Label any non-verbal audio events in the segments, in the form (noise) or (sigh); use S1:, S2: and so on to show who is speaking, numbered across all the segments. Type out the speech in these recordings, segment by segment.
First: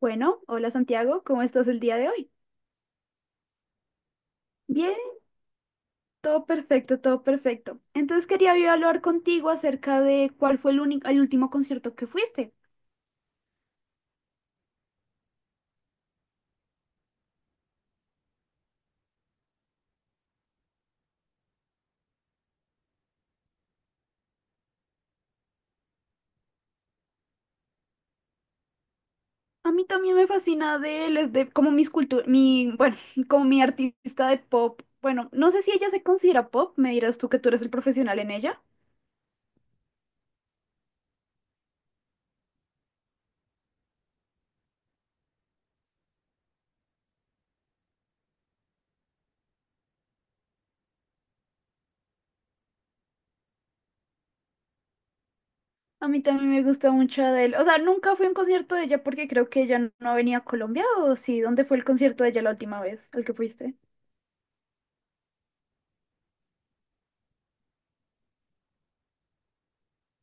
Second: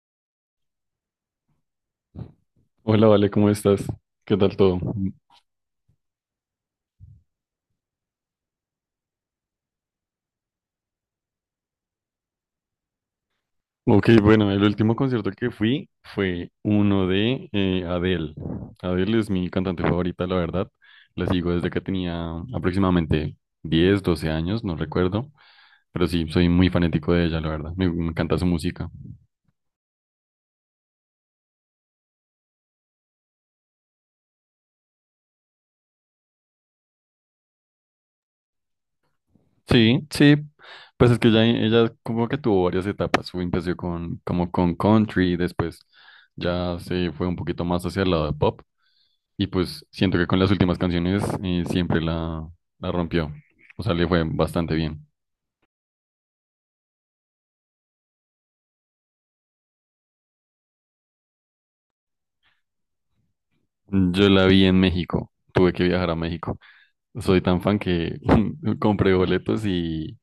S1: Bueno, hola Santiago, ¿cómo estás el día de hoy?
S2: Hola, Vale, ¿cómo estás? ¿Qué tal todo?
S1: Bien, todo perfecto, todo perfecto. Entonces quería yo hablar contigo acerca de cuál fue el único, el último concierto que fuiste.
S2: Ok, bueno, el último concierto que fui fue uno de Adele. Adele es mi cantante favorita, la verdad. La sigo desde que tenía aproximadamente 10, 12 años, no recuerdo. Pero sí, soy muy fanático de ella, la verdad. Me encanta su música.
S1: A mí también me fascina de les de como mis cultu- mi, bueno, (laughs) como mi artista de pop. Bueno, no sé si ella se considera pop, me dirás tú que tú eres el profesional en ella.
S2: Sí, sí. Pues es que ella como que tuvo varias etapas. Empezó con, como con country, después ya se fue un poquito más hacia el lado de pop. Y pues siento que con las últimas canciones siempre la rompió. O sea, le fue bastante bien.
S1: A mí también me gusta mucho Adele. O sea, nunca fui a un concierto de ella porque creo que ella no venía a Colombia, ¿o sí? ¿Dónde fue el concierto de ella la última vez al que fuiste?
S2: Yo la vi en México. Tuve que viajar a México. Soy tan fan que (laughs) compré boletos y,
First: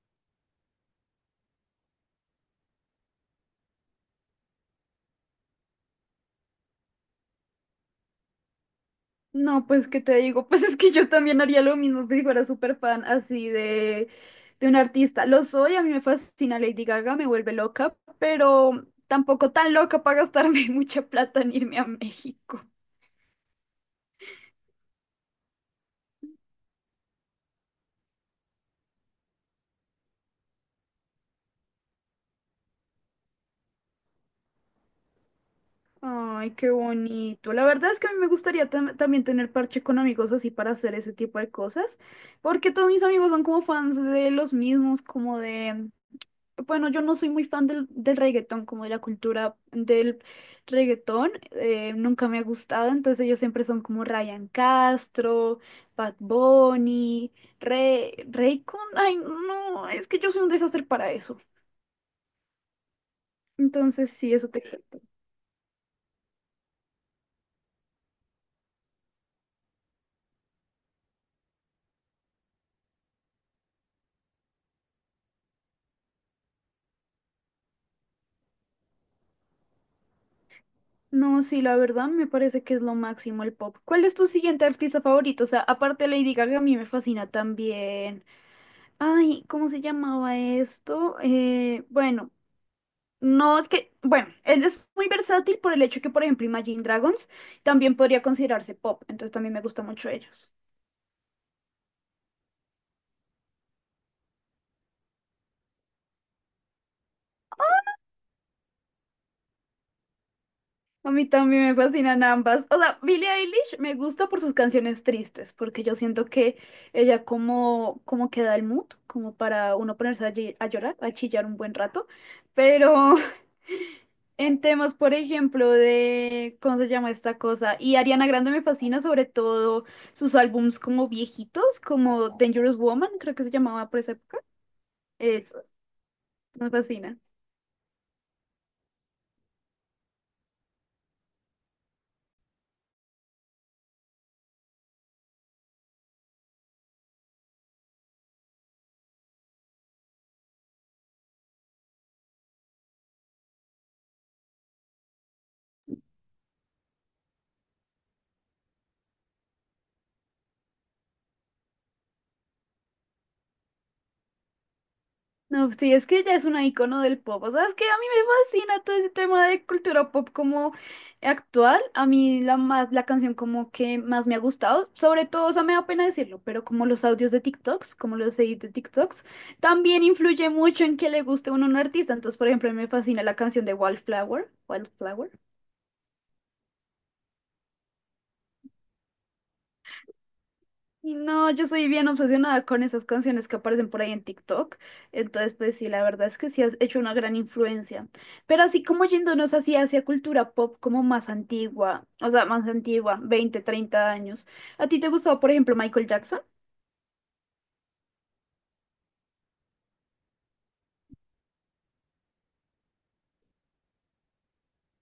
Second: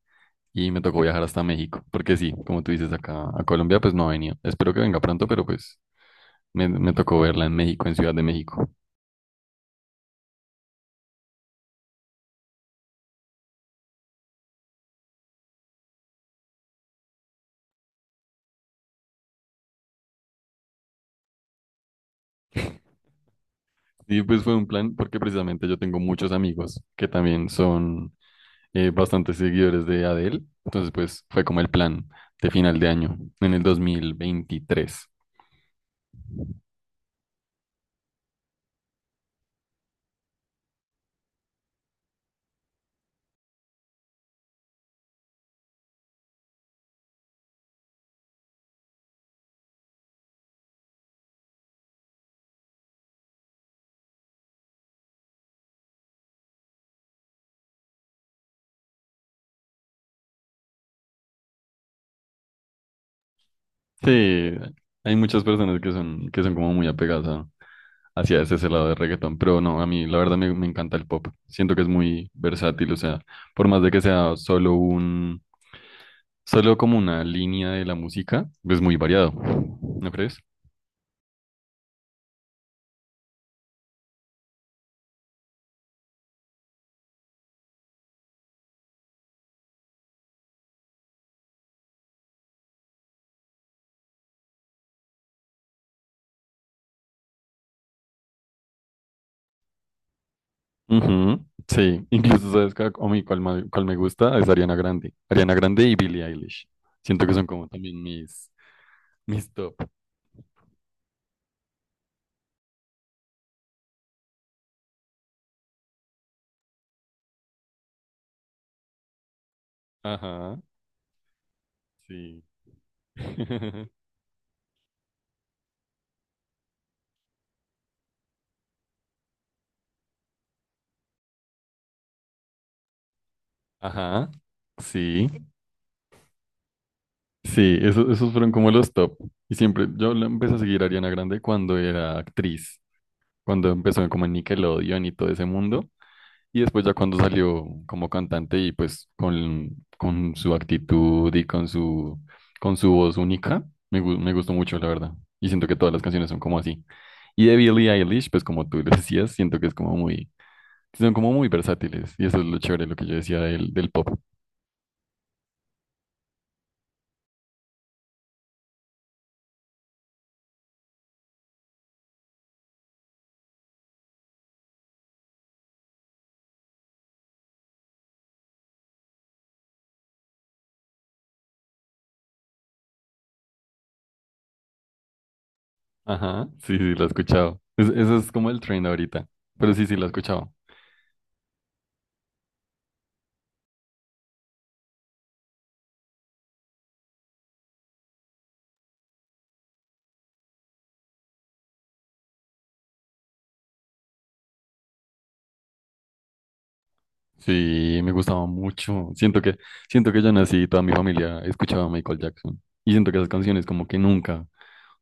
S2: y me tocó viajar hasta México. Porque sí, como tú dices, acá a Colombia pues no ha venido. Espero que venga pronto, pero pues me tocó verla en México, en Ciudad de México.
S1: No, pues, ¿qué te digo? (laughs) Pues es que yo también haría lo mismo si fuera súper fan de un artista. Lo soy, a mí me fascina Lady Gaga, me vuelve loca, pero tampoco tan loca para gastarme (laughs) mucha plata en irme a México.
S2: Y pues fue un plan porque precisamente yo tengo muchos amigos que también son bastantes seguidores de Adele. Entonces, pues fue como el plan de final de año, en el 2023.
S1: Ay, qué bonito. La verdad es que a mí me gustaría también tener parche con amigos así para hacer ese tipo de cosas, porque todos mis amigos son como fans de los mismos, como de, bueno, yo no soy muy fan del reggaetón, como de la cultura del reggaetón, nunca me ha gustado, entonces ellos siempre son como Ryan Castro, Bad Bunny, Rey, Raycon, ay, no, es que yo soy un desastre para eso. Entonces, sí, eso
S2: Sí,
S1: te cuento.
S2: hay muchas personas que son como muy apegadas hacia ese lado de reggaetón, pero no, a mí la verdad me encanta el pop. Siento que es muy versátil, o sea, por más de que sea solo como una línea de la música, es muy variado, ¿no crees?
S1: No, sí, la verdad me parece que es lo máximo el pop. ¿Cuál es tu siguiente artista favorito? O sea, aparte de Lady Gaga, a mí me fascina también. Ay, ¿cómo se llamaba esto? Bueno, no es que, bueno, él es muy versátil por el hecho que, por ejemplo, Imagine Dragons también podría considerarse pop, entonces también me gusta mucho ellos.
S2: Ujú, sí, incluso sabes que a mí cuál me gusta es Ariana Grande. Ariana Grande y Billie Eilish. Siento que son como también mis top.
S1: A mí también me fascinan ambas. O sea, Billie Eilish me gusta por sus canciones tristes, porque yo siento que ella como que da el mood, como para uno ponerse allí
S2: Ajá,
S1: a llorar, a chillar un buen rato.
S2: sí.
S1: Pero (laughs)
S2: (laughs)
S1: en temas, por ejemplo, de, ¿cómo se llama esta cosa? Y Ariana Grande me fascina sobre todo sus álbums como viejitos, como Dangerous Woman, creo que se llamaba por esa
S2: Ajá,
S1: época.
S2: sí,
S1: Eso, me fascina.
S2: sí, esos fueron como los top. Y siempre, yo la empecé a seguir a Ariana Grande cuando era actriz, cuando empezó como en Nickelodeon y todo ese mundo. Y después ya cuando salió como cantante y pues con su actitud y con su voz única, me gustó mucho, la verdad. Y siento que todas las canciones son como así. Y de Billie Eilish, pues como tú lo (laughs) decías, siento que es son como muy versátiles. Y eso es lo chévere, lo que yo decía del pop.
S1: No, sí, es que ella es una icono del pop. O sea, es que a mí me fascina todo ese tema de cultura pop como actual. A mí la canción como que más me ha gustado, sobre todo, o sea, me da pena decirlo, pero como los audios de TikToks, como los edits de TikToks, también influye mucho en que le guste uno a un artista. Entonces, por ejemplo, a mí me fascina la canción de Wildflower, Wildflower.
S2: Ajá, sí, sí, lo he escuchado. Eso es como el trend ahorita. Pero sí, sí, lo he escuchado.
S1: Y no, yo soy bien obsesionada con esas canciones que aparecen por ahí en TikTok. Entonces, pues sí, la verdad es que sí has hecho una gran influencia. Pero así como yéndonos así hacia cultura pop como más antigua, o sea, más antigua, 20, 30 años. ¿A ti te gustaba, por ejemplo, Michael Jackson?
S2: Sí, me gustaba mucho. Siento que yo nací y toda mi familia escuchaba a Michael Jackson. Y siento que esas canciones como que nunca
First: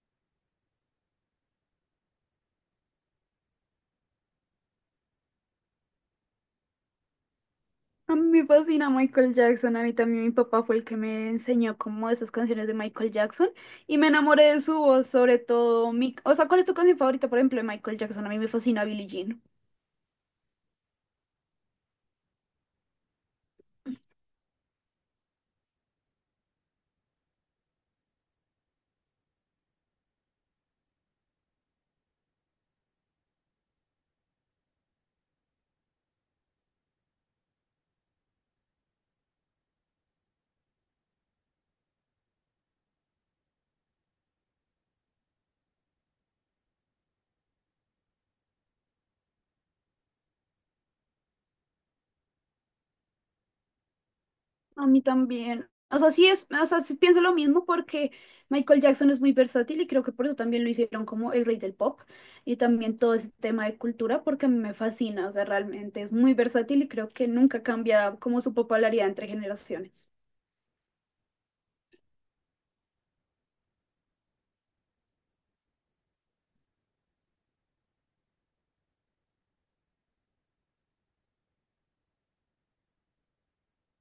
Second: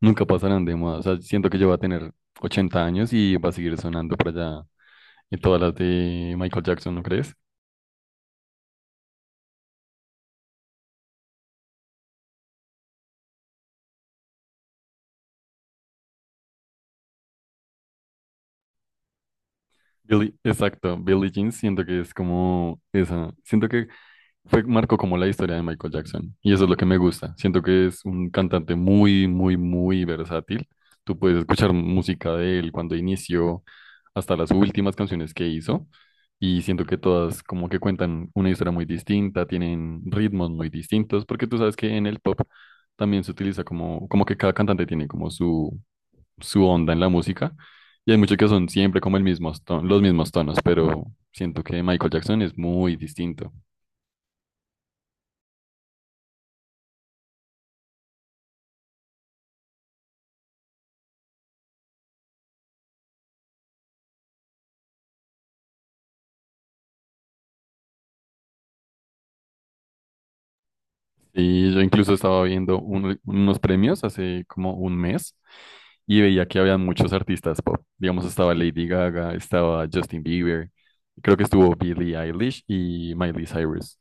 S2: nunca pasarán de moda. O sea, siento que yo voy a tener 80 años y va a seguir sonando por allá en todas las de Michael Jackson, ¿no crees?
S1: A mí me fascina Michael Jackson, a mí también mi papá fue el que me enseñó como esas canciones de Michael Jackson y me enamoré de su voz, sobre todo mi... O sea, ¿cuál es tu canción favorita, por ejemplo, de Michael Jackson? A mí me fascina Billie Jean.
S2: Exacto, Billie Jean siento que es como esa. Siento que marcó como la historia de Michael Jackson y eso es lo que me gusta. Siento que es un cantante muy, muy, muy versátil. Tú puedes escuchar música de él cuando inició hasta las últimas canciones que hizo y siento que todas como que cuentan una historia muy distinta, tienen ritmos muy distintos, porque tú sabes que en el pop también se utiliza como que cada cantante tiene como su onda en la música y hay muchos que son siempre como los mismos tonos, pero siento que Michael Jackson es muy distinto.
S1: A mí también. O sea, sí pienso lo mismo porque Michael Jackson es muy versátil y creo que por eso también lo hicieron como el rey del pop y también todo ese tema de cultura porque a mí me fascina, o sea, realmente es muy versátil y creo que nunca cambia como su popularidad entre generaciones.
S2: Sí, yo incluso estaba viendo unos premios hace como un mes y veía que había muchos artistas pop. Digamos, estaba Lady Gaga, estaba Justin Bieber, creo que estuvo Billie Eilish y Miley Cyrus.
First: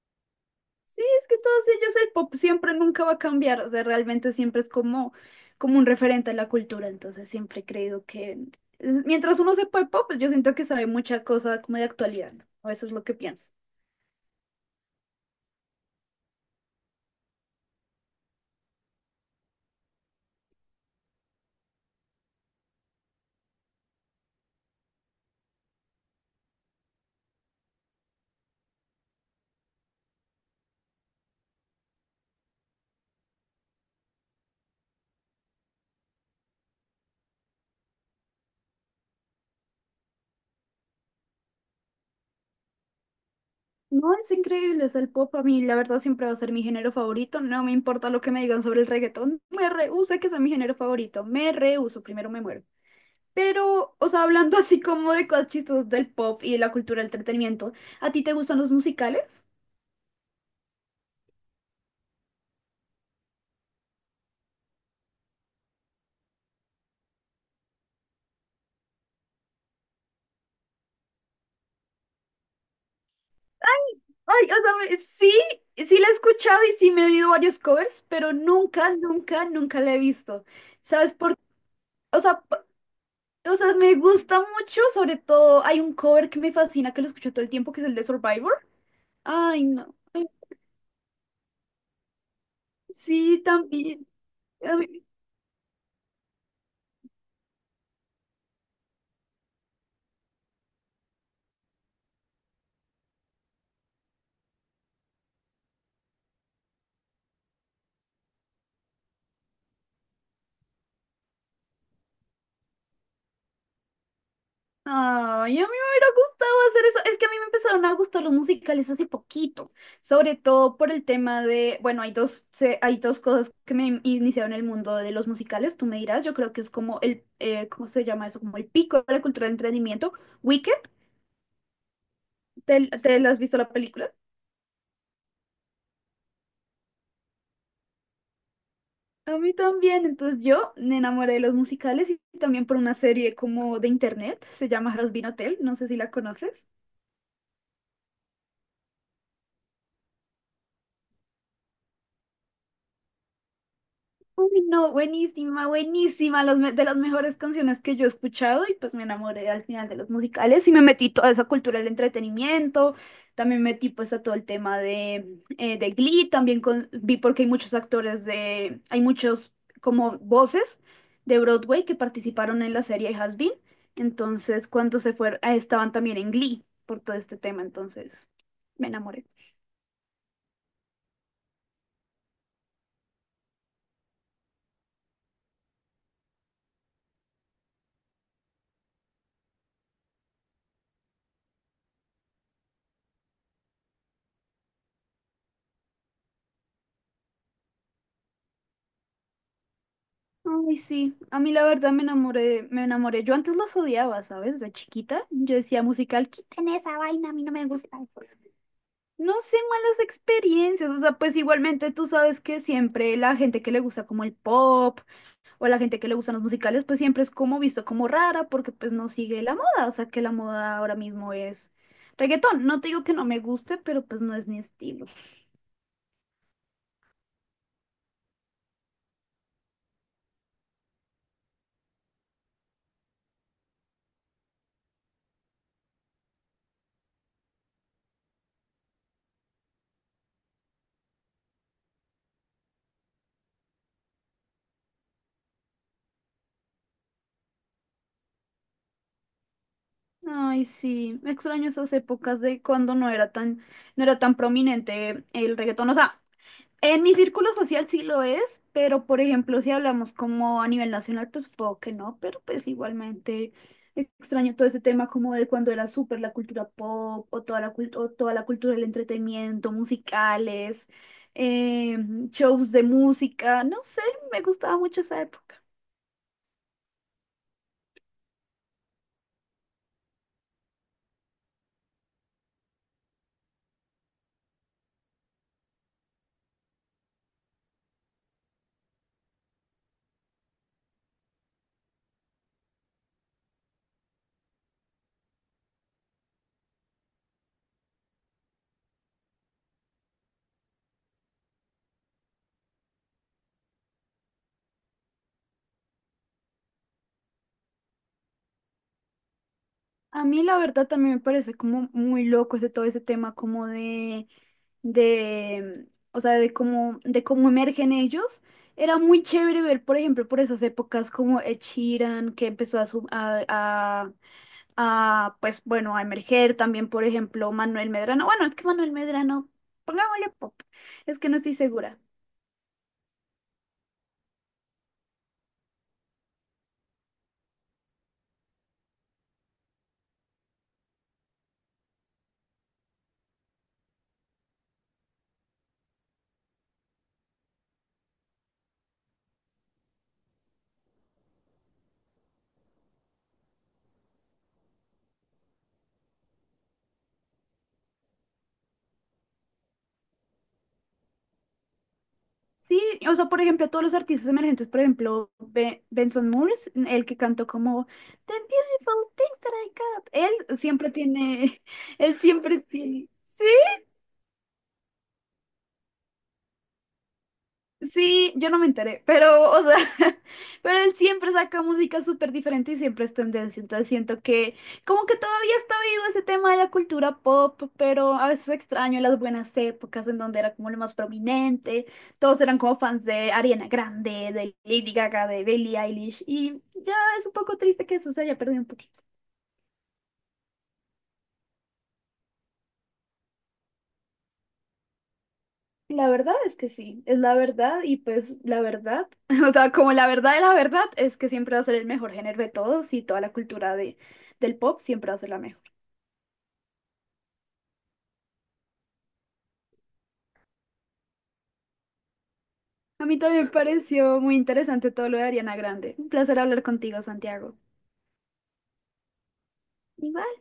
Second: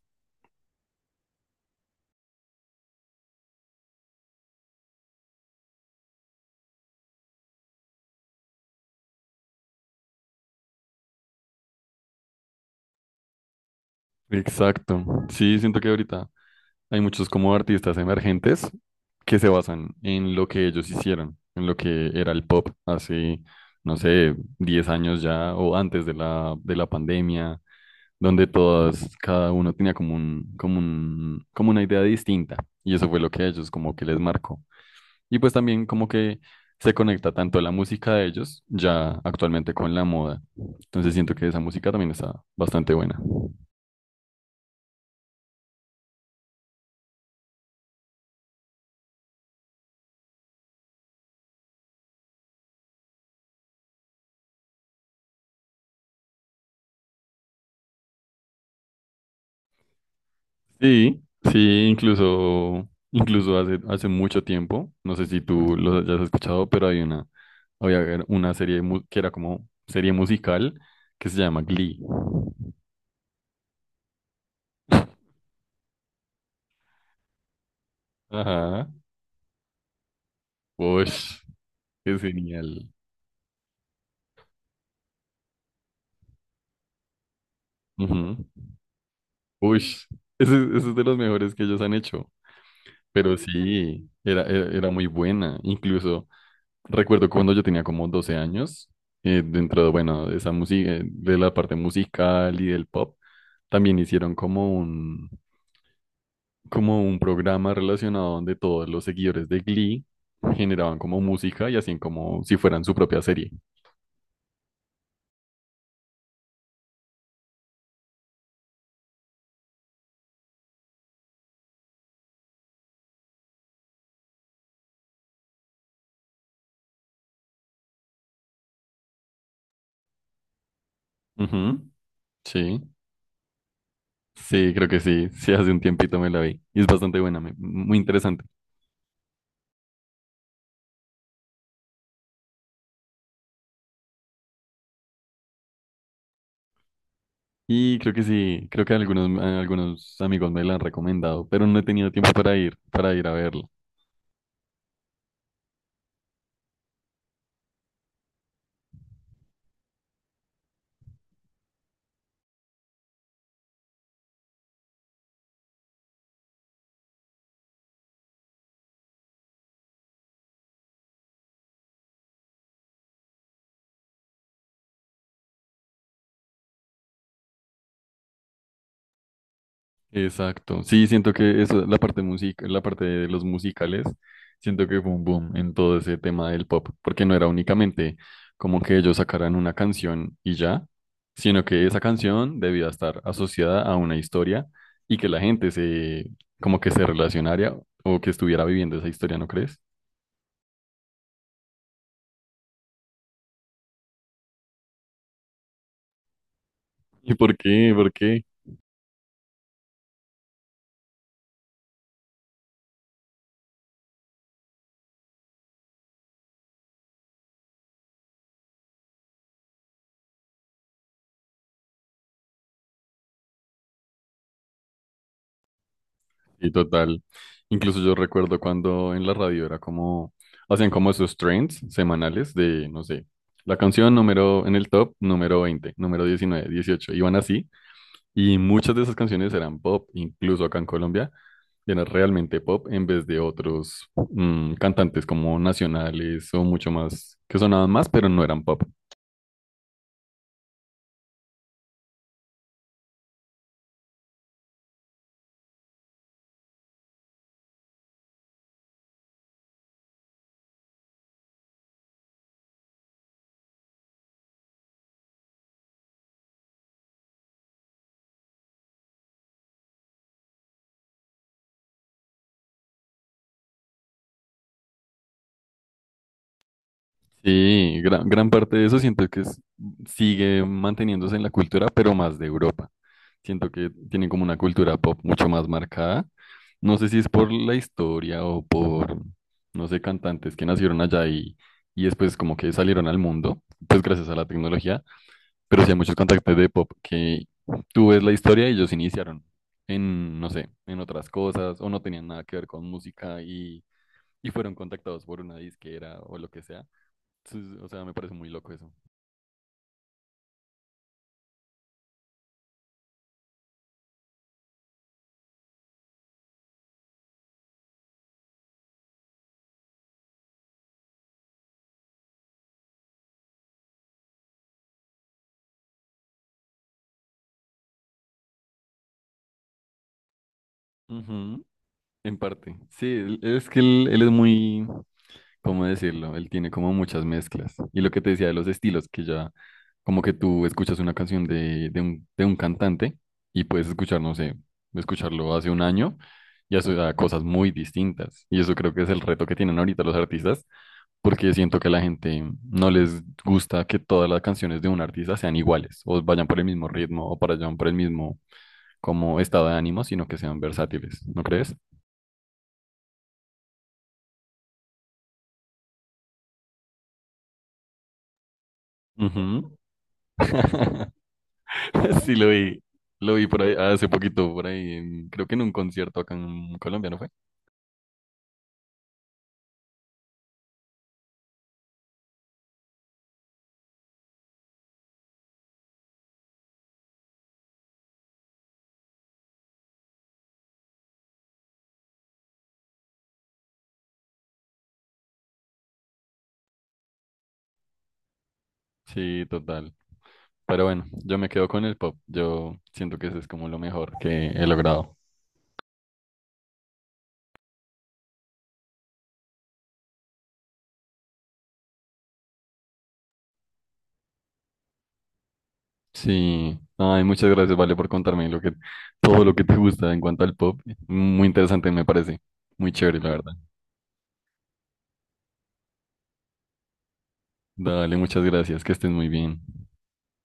S1: Sí, es que todos ellos el pop siempre nunca va a cambiar, o sea, realmente siempre es como, como un referente a la cultura, entonces siempre he creído que es- mientras uno sepa el pop, pues yo siento que sabe mucha cosa como de actualidad, ¿no? O eso es lo que pienso.
S2: Exacto. Sí, siento que ahorita hay muchos como artistas emergentes que se basan en lo que ellos hicieron, en lo que era el pop hace, no sé, 10 años ya o antes de la pandemia. Donde todas, cada uno tenía como una idea distinta, y eso fue lo que a ellos como que les marcó. Y pues también como que se conecta tanto la música de ellos, ya actualmente con la moda. Entonces siento que esa música también está bastante buena.
S1: No, es increíble, es el pop. A mí, la verdad, siempre va a ser mi género favorito. No me importa lo que me digan sobre el reggaetón. Me rehúso a que sea mi género favorito. Me rehúso, primero me muero. Pero, o sea, hablando (laughs) así como de cosas chistosas del pop y de la cultura del entretenimiento, ¿a ti te gustan los musicales?
S2: Sí, sí, incluso hace mucho tiempo, no sé si tú lo hayas escuchado, pero hay una, había ver- una serie que era como serie musical que se llama Glee.
S1: Ay, sí, sí la he escuchado y sí me he oído varios covers, pero
S2: Ajá.
S1: nunca la he visto. ¿Sabes por qué?
S2: Ush,
S1: O
S2: es
S1: sea, p-
S2: genial.
S1: o sea, me gusta mucho, sobre todo hay un cover que me fascina, que lo escucho todo el tiempo, que es el de
S2: Ujú.
S1: Survivor. Ay, no.
S2: Ush, ese es de los mejores que ellos han hecho. Pero
S1: Sí, también.
S2: sí, era, era,
S1: A
S2: era
S1: mí-
S2: muy buena. Incluso recuerdo cuando yo tenía como 12 años, bueno, de esa música, de la parte musical y del pop, también hicieron como un programa relacionado donde todos los seguidores de Glee generaban como música y hacían como si fueran su propia serie.
S1: Ay, a mí me hubiera gustado hacer eso. Es que a mí me empezaron a gustar los musicales hace poquito, sobre todo por el tema de, bueno, hay dos cosas iniciaron el mundo de los musicales, tú me dirás, yo creo que es como el, ¿cómo se llama eso? Como el pico de la cultura del entretenimiento. Wicked,
S2: Ujú, sí,
S1: te la has visto la película?
S2: sí, creo que sí. Sí, hace un tiempito me la vi. Y es bastante buena, muy interesante.
S1: A mí también, entonces yo me enamoré de los musicales y también por una serie como de internet, se llama Has Been Hotel, no sé si la conoces.
S2: Y creo que sí, creo que algunos amigos me la han recomendado, pero no he tenido tiempo para ir a verla.
S1: Uy, no, buenísima, buenísima, de las mejores canciones que yo he escuchado y pues me enamoré al final de los musicales y me metí toda esa cultura del entretenimiento, también metí pues a todo el tema de Glee, vi porque hay muchos actores de, hay muchos como voces de Broadway que participaron en la serie Has Been, entonces cuando se fueron, ah, estaban también en Glee por todo este tema, entonces me enamoré.
S2: Exacto. Sí, siento que eso, la parte música, la parte de los musicales, siento que fue un boom en todo ese tema del pop, porque no era únicamente como que ellos sacaran una canción y ya, sino que esa canción debía estar asociada a una historia y que la gente como que se relacionara o que estuviera viviendo esa historia, ¿no crees?
S1: Ay, sí, a mí la verdad me enamoré, me enamoré. Yo antes los odiaba, ¿sabes? De chiquita, yo decía musical, quiten esa vaina, a
S2: ¿Y
S1: mí no
S2: por
S1: me gusta
S2: qué? ¿Por
S1: eso.
S2: qué?
S1: No sé, malas experiencias, o sea, pues igualmente tú sabes que siempre la gente que le gusta como el pop o la gente que le gustan los musicales, pues siempre es como visto como rara porque pues no sigue la moda, o sea que la moda ahora mismo es reggaetón. No te digo que no me guste, pero pues no es mi estilo.
S2: Y total, incluso yo recuerdo cuando en la radio era como, hacían como esos trends semanales de, no sé, la canción número, en el top, número 20 número 19 18 iban así, y muchas de esas canciones eran pop, incluso acá en Colombia, era realmente pop en vez de otros cantantes como nacionales o mucho más, que sonaban más, pero no eran pop.
S1: Ay, sí, me extraño esas épocas de cuando no era tan prominente el reggaetón. O sea, en mi círculo social sí lo es, pero por ejemplo, si hablamos como a nivel nacional, pues supongo que no, pero pues igualmente extraño todo ese tema como de cuando era súper la cultura pop o toda o toda la cultura del entretenimiento, musicales, eh, shows de música, no sé, me gustaba mucho esa época.
S2: Sí, gran parte de eso siento que sigue manteniéndose en la cultura, pero más de Europa. Siento que tienen como una cultura pop mucho más marcada. No sé si es por la historia o por, no sé, cantantes que nacieron allá y después como que salieron al mundo, pues gracias a la tecnología, pero sí hay muchos cantantes de pop que tú ves la historia y ellos iniciaron en, no sé, en otras cosas o no tenían nada que ver con música y fueron contactados por una disquera o lo que sea. Sí, o sea, me parece muy loco eso.
S1: A mí la verdad también me parece como muy loco ese todo ese tema como de, o sea, de cómo emergen ellos. Era muy chévere ver, por ejemplo, por esas épocas como Ed Sheeran, que empezó a, su- a, pues bueno, a emerger también, por ejemplo, Manuel Medrano. Bueno, es que Manuel Medrano, pongámosle pop, es que no estoy
S2: Ujú,
S1: segura.
S2: en parte. Sí, es que él es muy, ¿cómo decirlo? Él tiene como muchas mezclas. Y lo que te decía de los estilos, que ya como que tú escuchas una canción de un cantante y puedes escuchar, no sé, escucharlo hace un año y hace a cosas muy distintas. Y eso creo que es el reto que tienen ahorita los artistas, porque siento que a la gente no les gusta que todas las canciones de un artista sean iguales, o vayan por el mismo ritmo, o vayan por el mismo como estado de ánimo, sino que sean versátiles, ¿no crees?
S1: Sí, o sea, por ejemplo, todos los artistas emergentes, por ejemplo, Benson Moores, el que cantó como The Beautiful Things That
S2: Ujú.
S1: I Got, él
S2: (laughs)
S1: siempre tiene, (laughs) él
S2: Sí, lo
S1: siempre
S2: vi.
S1: tiene,
S2: Lo vi
S1: sí,
S2: por ahí hace poquito, por ahí, creo que en un concierto acá en Colombia, ¿no fue?
S1: Sí, yo no me enteré, pero, o sea, (laughs) pero él siempre saca música súper diferente y siempre es tendencia, entonces siento que como que todavía está vivo ese tema de la cultura pop, pero a veces extraño las buenas épocas en donde era como lo más prominente, todos eran como fans de Ariana Grande, de Lady Gaga, de Billie Eilish, y ya es un poco triste que eso se haya perdido un poquito.
S2: Sí, total. Pero bueno, yo me quedo con el pop. Yo siento que eso es como lo mejor que he logrado.
S1: La verdad es que sí, es la verdad y pues la verdad, (laughs) o sea, como la verdad de la verdad es que siempre va a ser el mejor género de todos y toda la cultura del pop siempre va a ser la mejor.
S2: Sí. Ay, muchas gracias, Vale, por contarme lo que, todo lo que te gusta en cuanto al pop. Muy interesante, me parece. Muy
S1: A
S2: chévere,
S1: mí
S2: la
S1: también
S2: verdad.
S1: me pareció muy interesante todo lo de Ariana Grande. Un placer hablar contigo, Santiago.
S2: Dale, muchas gracias. Que estés muy bien.
S1: Igual.